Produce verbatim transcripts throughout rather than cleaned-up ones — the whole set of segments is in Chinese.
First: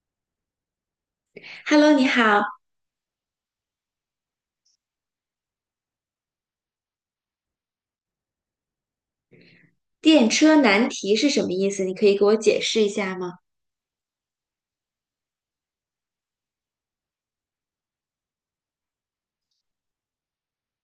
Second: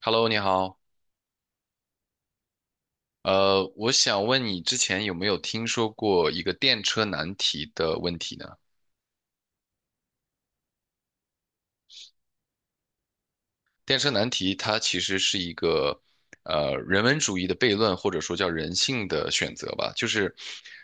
Hello，你好。Hello，你好。呃，我想问你之前有没有听说过一个电车难题的问题呢？电车难题是什么意思？你可以给我解释一下吗？电车难题它其实是一个呃人文主义的悖论，或者说叫人性的选择吧。就是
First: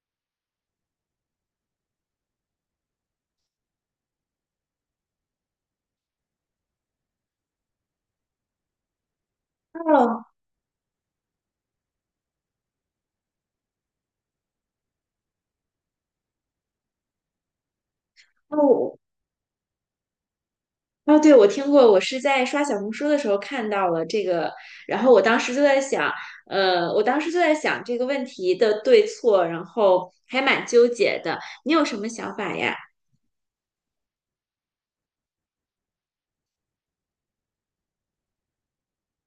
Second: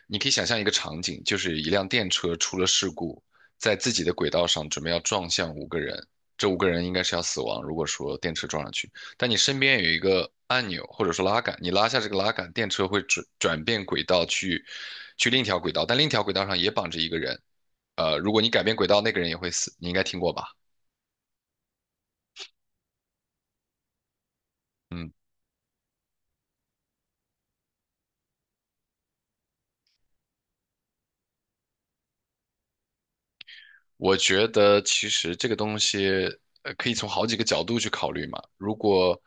你可以想象一个场景，就是一辆电车出了事故，在自己的轨道上准备要撞向五个人，这五个人应该是要死亡。如果说电车撞上去，但你身边有一哦，个按钮或者说拉杆，你拉下这个拉杆，电车会转转变轨道去去另一条轨道，但另一条轨道上也绑着一个人。呃，如果你改变轨哦，道，那个人也会死。你应该听过吧？哦，对，我听过，我是在刷小红书的时候看到了这个，然后我当时就在想，呃，我当时就在想这个问题的对错，然后还蛮纠结的。你有什么想法呀？我觉得其实这个东西，呃，可以从好几个角度去考虑嘛。如果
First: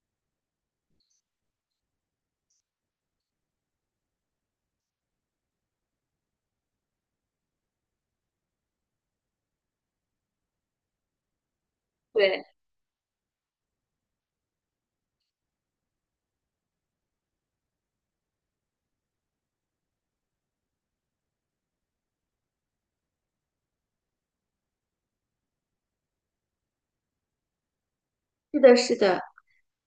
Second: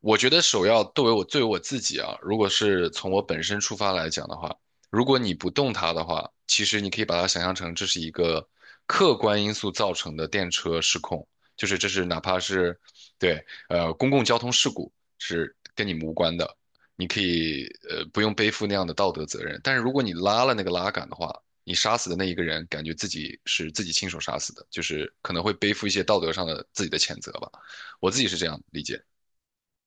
我觉得首要作为我作为我自己啊，如果是从我本身出发来讲的话，如果你不动它的话，其实你可以把它想象成这是一个客观因素造成的电车失控，就是这是哪怕对，是对呃公共交通事故是跟你们无关的，你可以呃不用背负那样的道德责任。但是如果你拉了那个拉杆的话，你杀死的那一个人，感觉自己是自己亲手杀死的，就是可能会背负一些道德上的自己的谴责吧。我自己是这样是的，理是解。的。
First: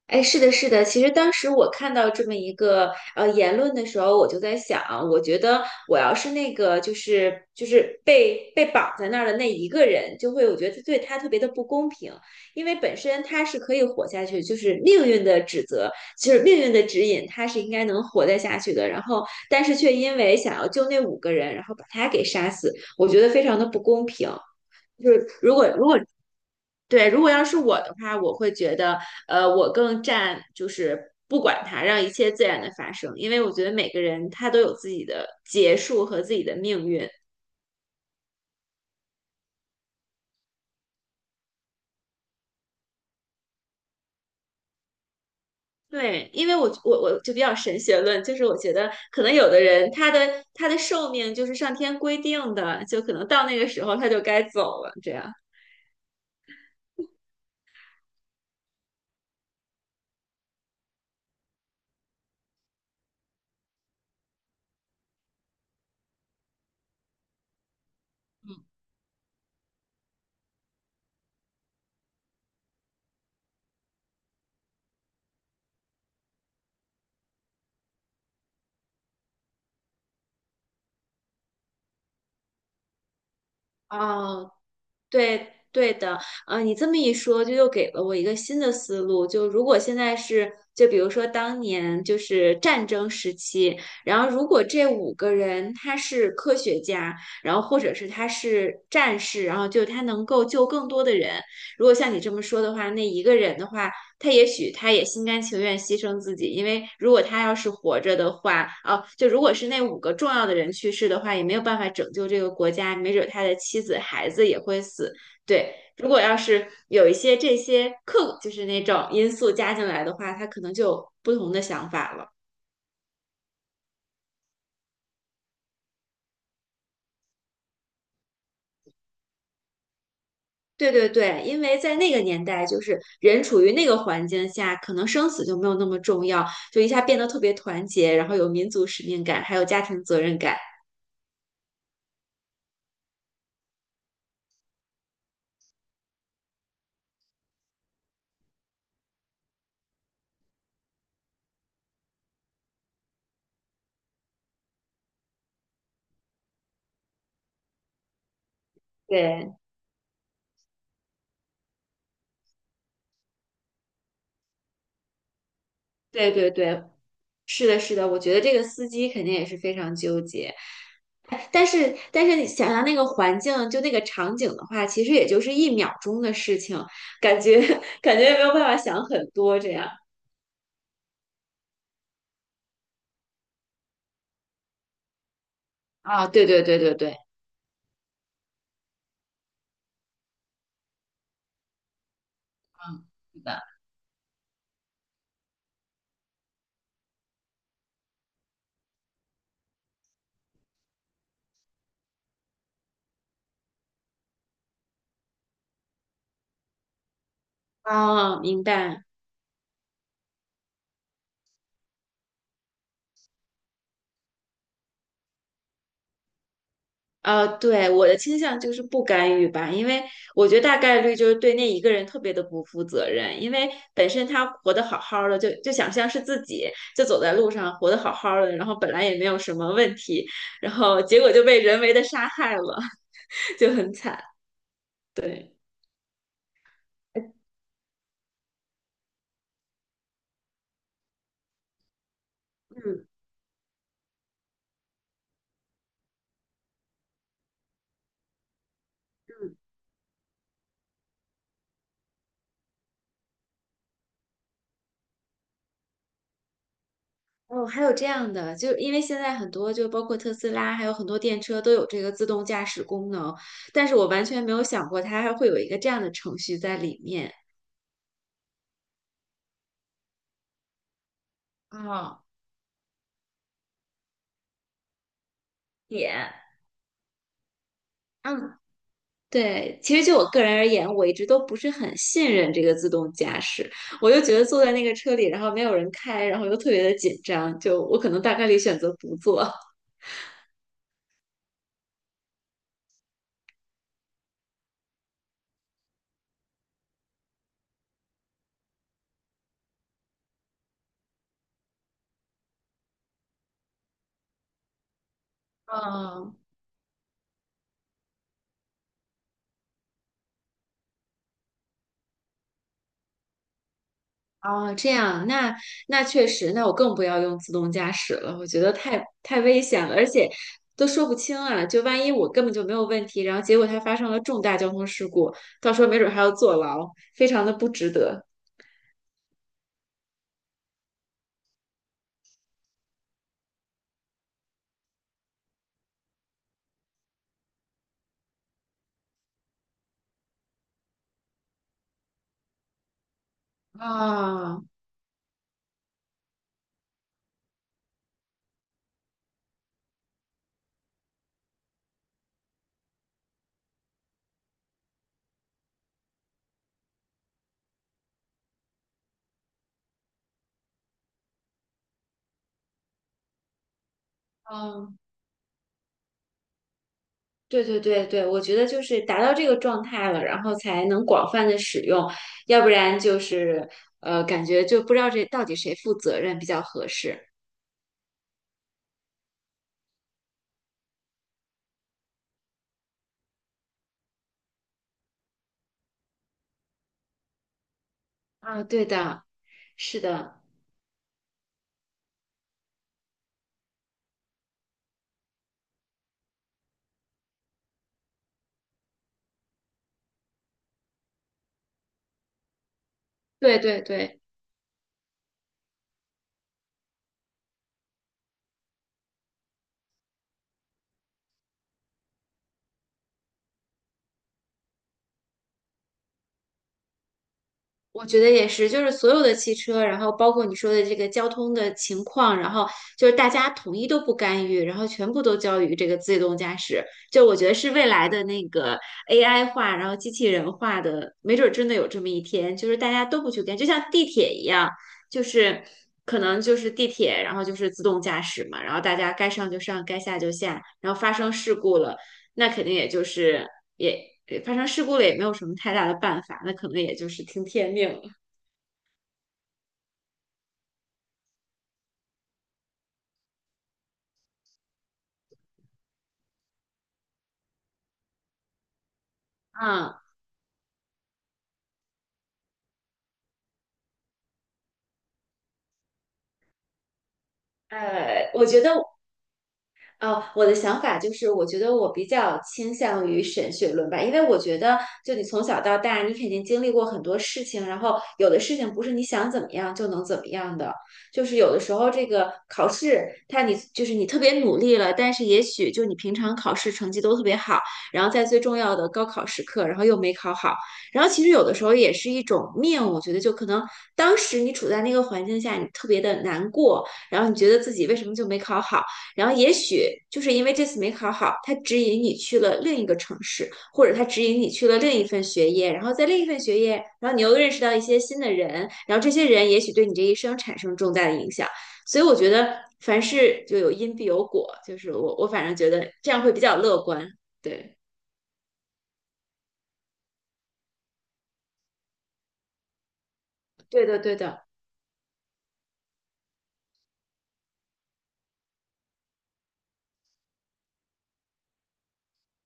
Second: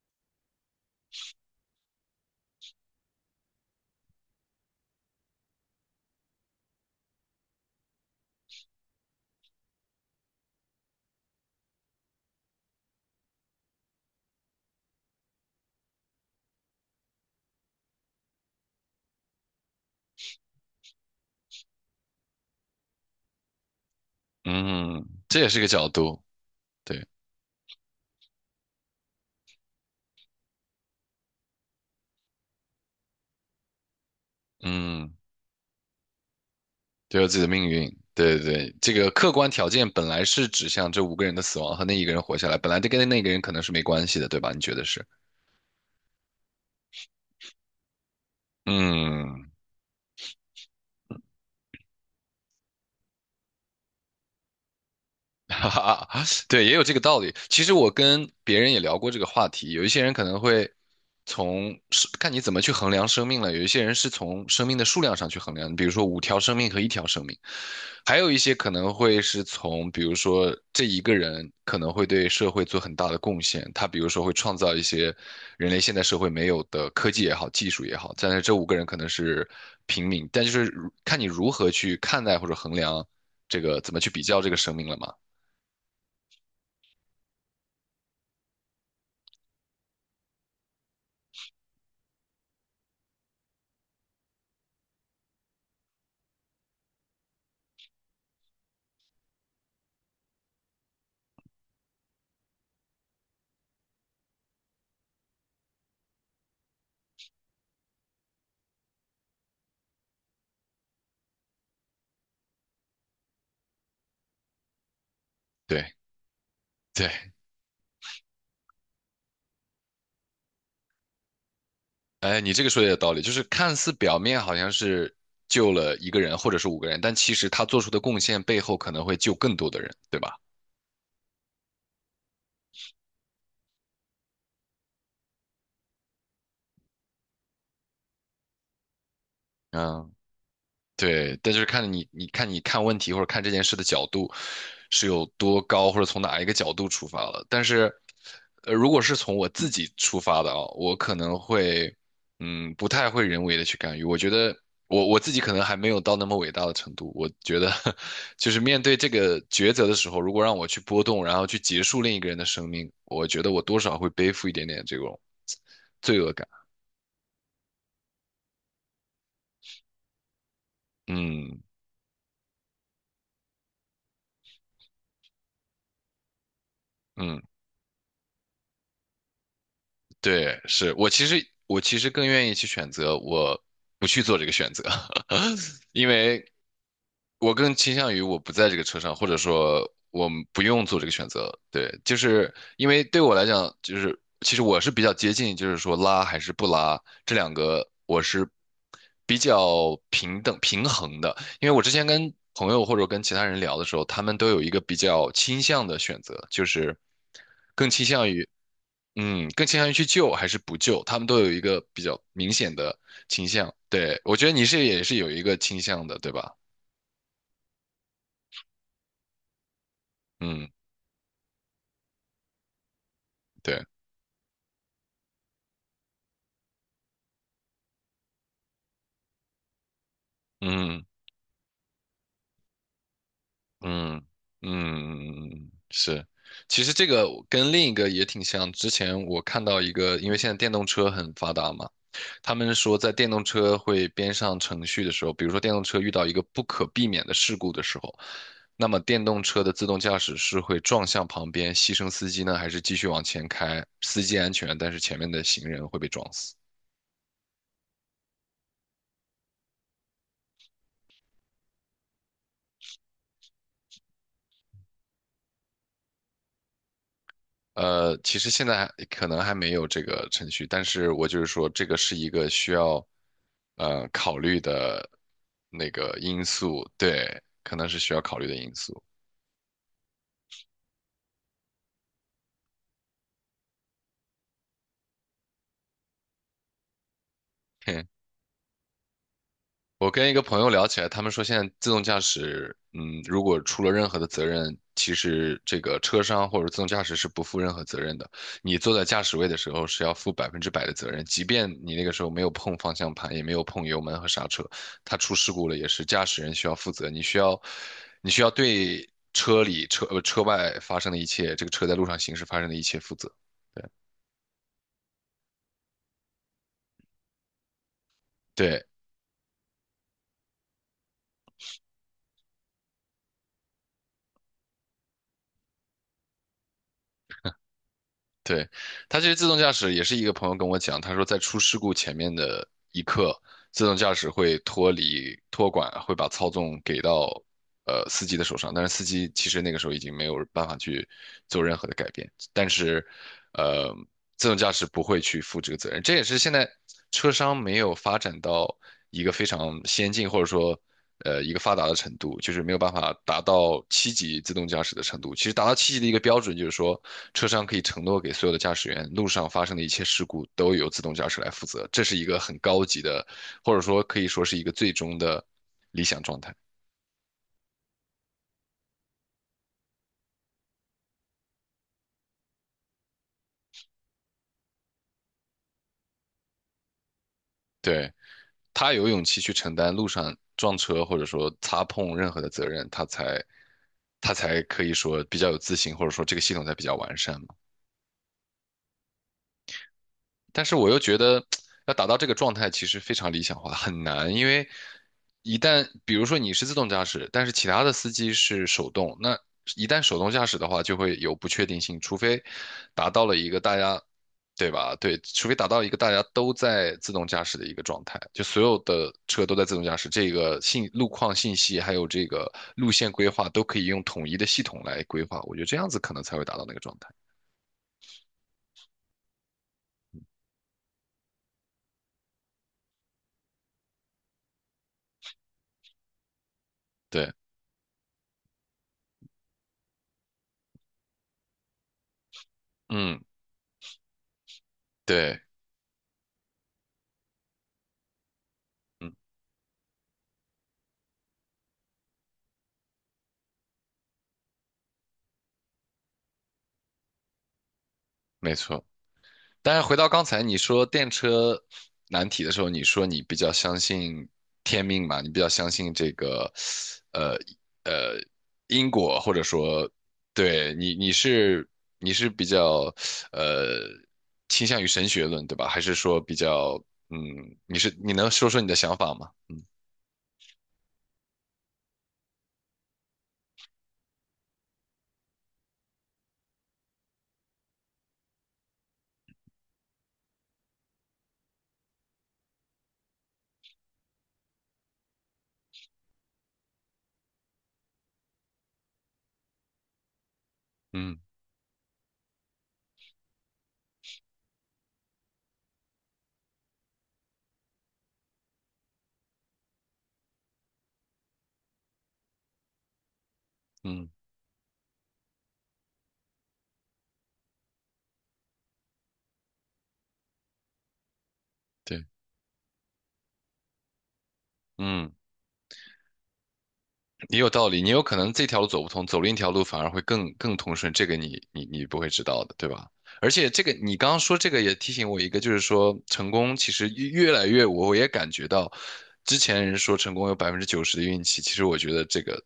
哎，是的，是的。其实当时我看到这么一个呃言论的时候，我就在想，我觉得我要是那个就是就是被被绑在那儿的那一个人，就会我觉得对他特别的不公平，因为本身他是可以活下去，就是命运的指责，就是命运的指引，他是应该能活得下去的。然后，但是却因为想要救那五个人，然后把他给杀死，我觉得非常的不公平。嗯，就是。这也是个角度，对，对，如果要是我的话，我会觉得，呃，我更占就是不管它，让一切自然的发生，因为我觉得每个人他都有自己嗯，的结束和自己的命运。都有自己的命运，对对对，这个客观条件本来是指向这五个人的死亡和那一个人活下来，本来就跟那个人可能是没关系的，对吧？你觉得是？对，因为我我我就比较神学论，就是我觉得可能有嗯，的人他的他的寿命就是上天规定的，就可能到那个时候他就该走了，这样。哈哈，哈，对，也有这个道理。其实我跟别人也聊过这个话题，有一些人可能会从是看你怎么去衡量生命了，有一些人是从生命的数量上去衡量，比如说五条生命和一条生命，还有一些可能会是从比如说这一个人可能会对社会做很大的贡献，他比如说会创造一些人类现代社会没有的科技也好，技术也好，但是这五个人可能是平民，但就是如看你如何去看待或者衡量这个怎么去比较这哦。个生命了嘛。对对的，呃，你这么一说，就又给了我一个新的思路。就如果现在是，就比如说当年就是战争时期，然后如果这五个人他是科学家，然后或者是他是战士，然后就他能够救更多的人，如果像你这么说的话，那一个人的话，他也许他也心甘情愿牺牲自己，因为如果他要是活着的话，哦，就如果是那五个重要的人去世的话，也没有办法拯救这个国家，没准他的妻子、孩子也会死。对，对如果要是有对，一些这些客，就是那种因素加进来的话，他可能就有不同的想法了。哎，你这个说的有道理，就是看似表面好像是救了一个人或者是五个人，但其实他做出的贡献背后可能会救更多的人，对吧？对对对，因为在那个年代，就是人处于那个环境下，可能生死就没有那么重要，就一下变得特别团结，然后有民族使命感，还有家庭嗯，责任感。对，但就是看你，你看你看问题或者看这件事的角度是有多高，或者从哪一个角度出发了。但是，呃，如果是从我自己出发的啊，我可能会，嗯，不太会人为的去干预。我觉得我我自己可能还没有到那么伟大的程度。我觉得，就是面对这个对抉择的时候，如果让我去波动，然后去结束另一个人的生命，我觉得我多少会背负一点点这种罪对恶感。对对，是的，是的，我觉得这个司机肯定也是非常纠结。哎嗯但是但是你想想那个环境，就那个场景的话，其实也就是一秒钟的事情，感嗯。觉 感觉也没有办法想很多这样。对，是我其实我其实更愿意去选择我不去做这个选择，因啊，对为对对对对，我更倾向于我不在这个车上，或者说我们不用做这个选择。对，就是因为嗯，对我是来的。讲，就是其实我是比较接近，就是说拉还是不拉这两个，我是比较平等平衡的。因为我之前跟朋友或者跟其他人聊的时候，他们都有一个比较倾向的选择，就是更倾向啊，于。明白。嗯，更倾向于去救还是不救，他们都有一个比较明显的倾向。对，我觉得你是也是有一个倾向的，对吧？呃，对，我的倾向就是不干预吧，因为我觉得嗯，大概率就是对那一个人特别的不负责任，因为对，本身他活得好好的，就就想象是自己就走在路上活得好好的，然后本来也没有什么问题，然后嗯结果就被人为的杀害了，就很嗯惨。对，嗯，是。其实这个跟另一个也挺像，之前我看到一个，因为现在电动车很发达嘛。他们说，嗯。在电动车会编上程序的时候，比如说电动车遇到一个不可避免的事故的时候，那么电动车的自动驾驶是会撞向旁边，牺牲司机呢，还是继续往前开？司机安全，但是前面的行人会被撞死。哦，还有这样的，就因为现在很多，就包括特斯拉，还有很多电车都有这个自动驾驶功能，但是我完全没有想过它还会有一个这样的程序在里面。呃，其实现在还可能还没有这个程序，但是我就是说，这个是啊。一个需要呃考虑的那个点。因素，对，可能是需要考虑嗯，的因素。对，其实就我个人而言，我一直都不是很信任这个自动驾驶，我就觉得坐在那个车里，然后没有人开，然后又特别的紧张，就我可 能大概率选择不坐。我跟一个朋友聊起来，他们说现在自动驾驶，嗯，如果出了任何的责任，其实这个车商或者自动驾驶是不负任何责任的。你坐在驾驶位的时候是要负百分之百的责任，即便你那个时候没有碰方向盘，也没有碰油门和刹车，它出事故了也是驾嗯，驶人需要负责。你需要，你需要对车里车呃车外发生的一切，这个车在路上行驶发生的一切负责。哦，这样，那那确实，那我更不要用自动驾驶了，我觉得对，太太危险了，而且都说不清啊，就万一我根本就没有问题，然后结果它发生了重大交通事故，到时候没准还要坐牢，非常的不值得。对，它其实自动驾驶也是一个朋友跟我讲，他说在出事故前面的一刻，自动驾驶会脱离托管，会把操纵给到呃司机的手上，但是司机其实那个时候已经没有办法去做任何的改变，但是呃自动啊，驾驶不会去负这个责任，这也是现在车商没有发展到一个非常先进或者说呃一个发达的程度，就是没有办法达到七级自动驾驶的程度。其实达到七级的一个标准就是说，车商可以承诺给所有的驾驶员，路上发生的一切事故都由自动驾驶来负责。这是一个很高级的，或者说可以说是一个最哦，终的理想状态。对对对对，我觉得就是达到这个状态了，然后才能广泛的使用，要不然就是呃，感觉就不知道这到底谁负责任比较合适对，他有勇气去承担路上撞车或者说擦碰任何的责任，他才他才可以说比较有自信，或者说这个系统才比较完善嘛。啊。对的，是的，但是我又觉得要达到这个状态其实非常理想化，很难，因为一旦比如说你是自动驾驶，但是其他的司机是手动，那一旦手动驾驶的话，就会有不确定性，除非达到了一个对大对家，对。对吧？对，除非达到一个大家都在自动驾驶的一个状态，就所有的车都在自动驾驶，这个信路况信息还有这个路线规划都可以用统一的系统来规划，我觉得这样子可能才会达到那个状态。我觉得也是，就是所有的汽车，然后包括你说的这个交通的情况，然后就是大家统一都不干预，然后全部都交于这个自动驾驶，就对，我觉得是未来的那个 A I 化，然后机器人化的，没准儿真的有这么一天，就是大家都嗯，不去干，就像地铁一样，就对，是可能就是地铁，然后就是自动驾驶嘛，然后大家嗯，该上就上，该下就下，然后发生事故了，那肯定也就是。也也发生事故了，也没有什么太大的办法，那可能也就是听天命了。没错。但是回到刚才你说电车难题的时候，你说你比较相信天命嘛，你比较相信这个，呃呃因果，或者说，嗯，对你你是你是比较呃倾向于神学论对吧？还是说比较嗯，你是你能呃，我说说觉你得的想法吗？哦，我的想法就是，我觉得我比较倾向于神学论吧，因为我觉得，就你从小到大，你肯定经历过很多事情，然后有的事情不是你想怎么样就能怎么样的，就是有的时候这个考试，它你就是你特别努力了，但是也许就你平常考试成绩都特别好，然后在最重要的高考时刻，然后又没考好，然后嗯其实有的时候也是一种命，我觉得就可能当时你处在那个环境下，你特别的难过，然后你觉得自己为什么就没考好。然后也许就是因为这次没考好，他指引你去了另一个城市，或者他嗯，指引你去了另一份学业，然后在另一份学业，然后你又认识到一些新的人，然后这些人也许对你这一生产生重大的影响。所以对，我觉得凡事就有因必有果，就是嗯。我我反正觉得这样会比较乐观。也有道对，理，你有可能这条路走不通，走另一条路反而会更更通顺，这个你你你不会知道的，对吧？而且这个对你的，刚对刚说的，这个也提醒我一个，就是说成功其实越越来越，我我也感觉到，之前人说成功有百分之九十的运气，其实我觉得这个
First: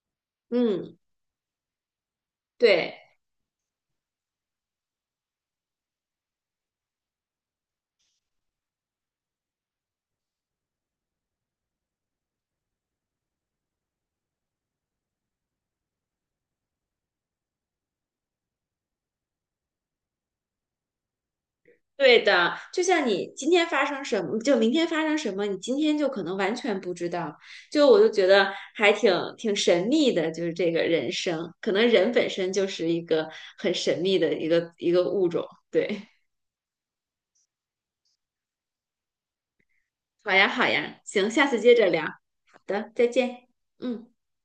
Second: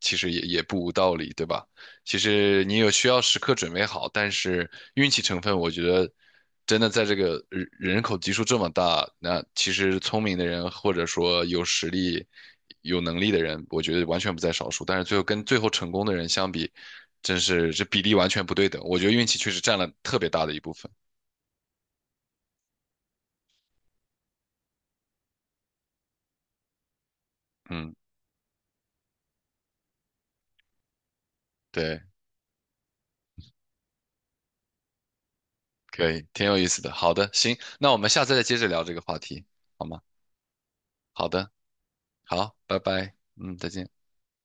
其实也也不无嗯，道理，对吧？其实你有对。需要时刻准备好，但是运气成分，我觉得真的在这个人人口基数这么大，那其实聪明的人或者说有实力、有能力的人，我觉得完全不在少数。但是最后跟最后成功的人相比，真是这比例完全不对等。我觉得运气确实占了特别大的一部分。对的，就像你今天发生什么，就明天发生什么，你今天就可能完全不知道。就嗯，我就觉得还挺挺神秘的，就是这个人生，可能对，人本身就是一个很神秘的一个一个物种。对，可以，挺有意思的。好的，行，那我们下次再接着聊这个话题，好吗？好呀，好呀，好行，下的，次接着聊。好，好拜的，再拜。见。嗯，再见。嗯。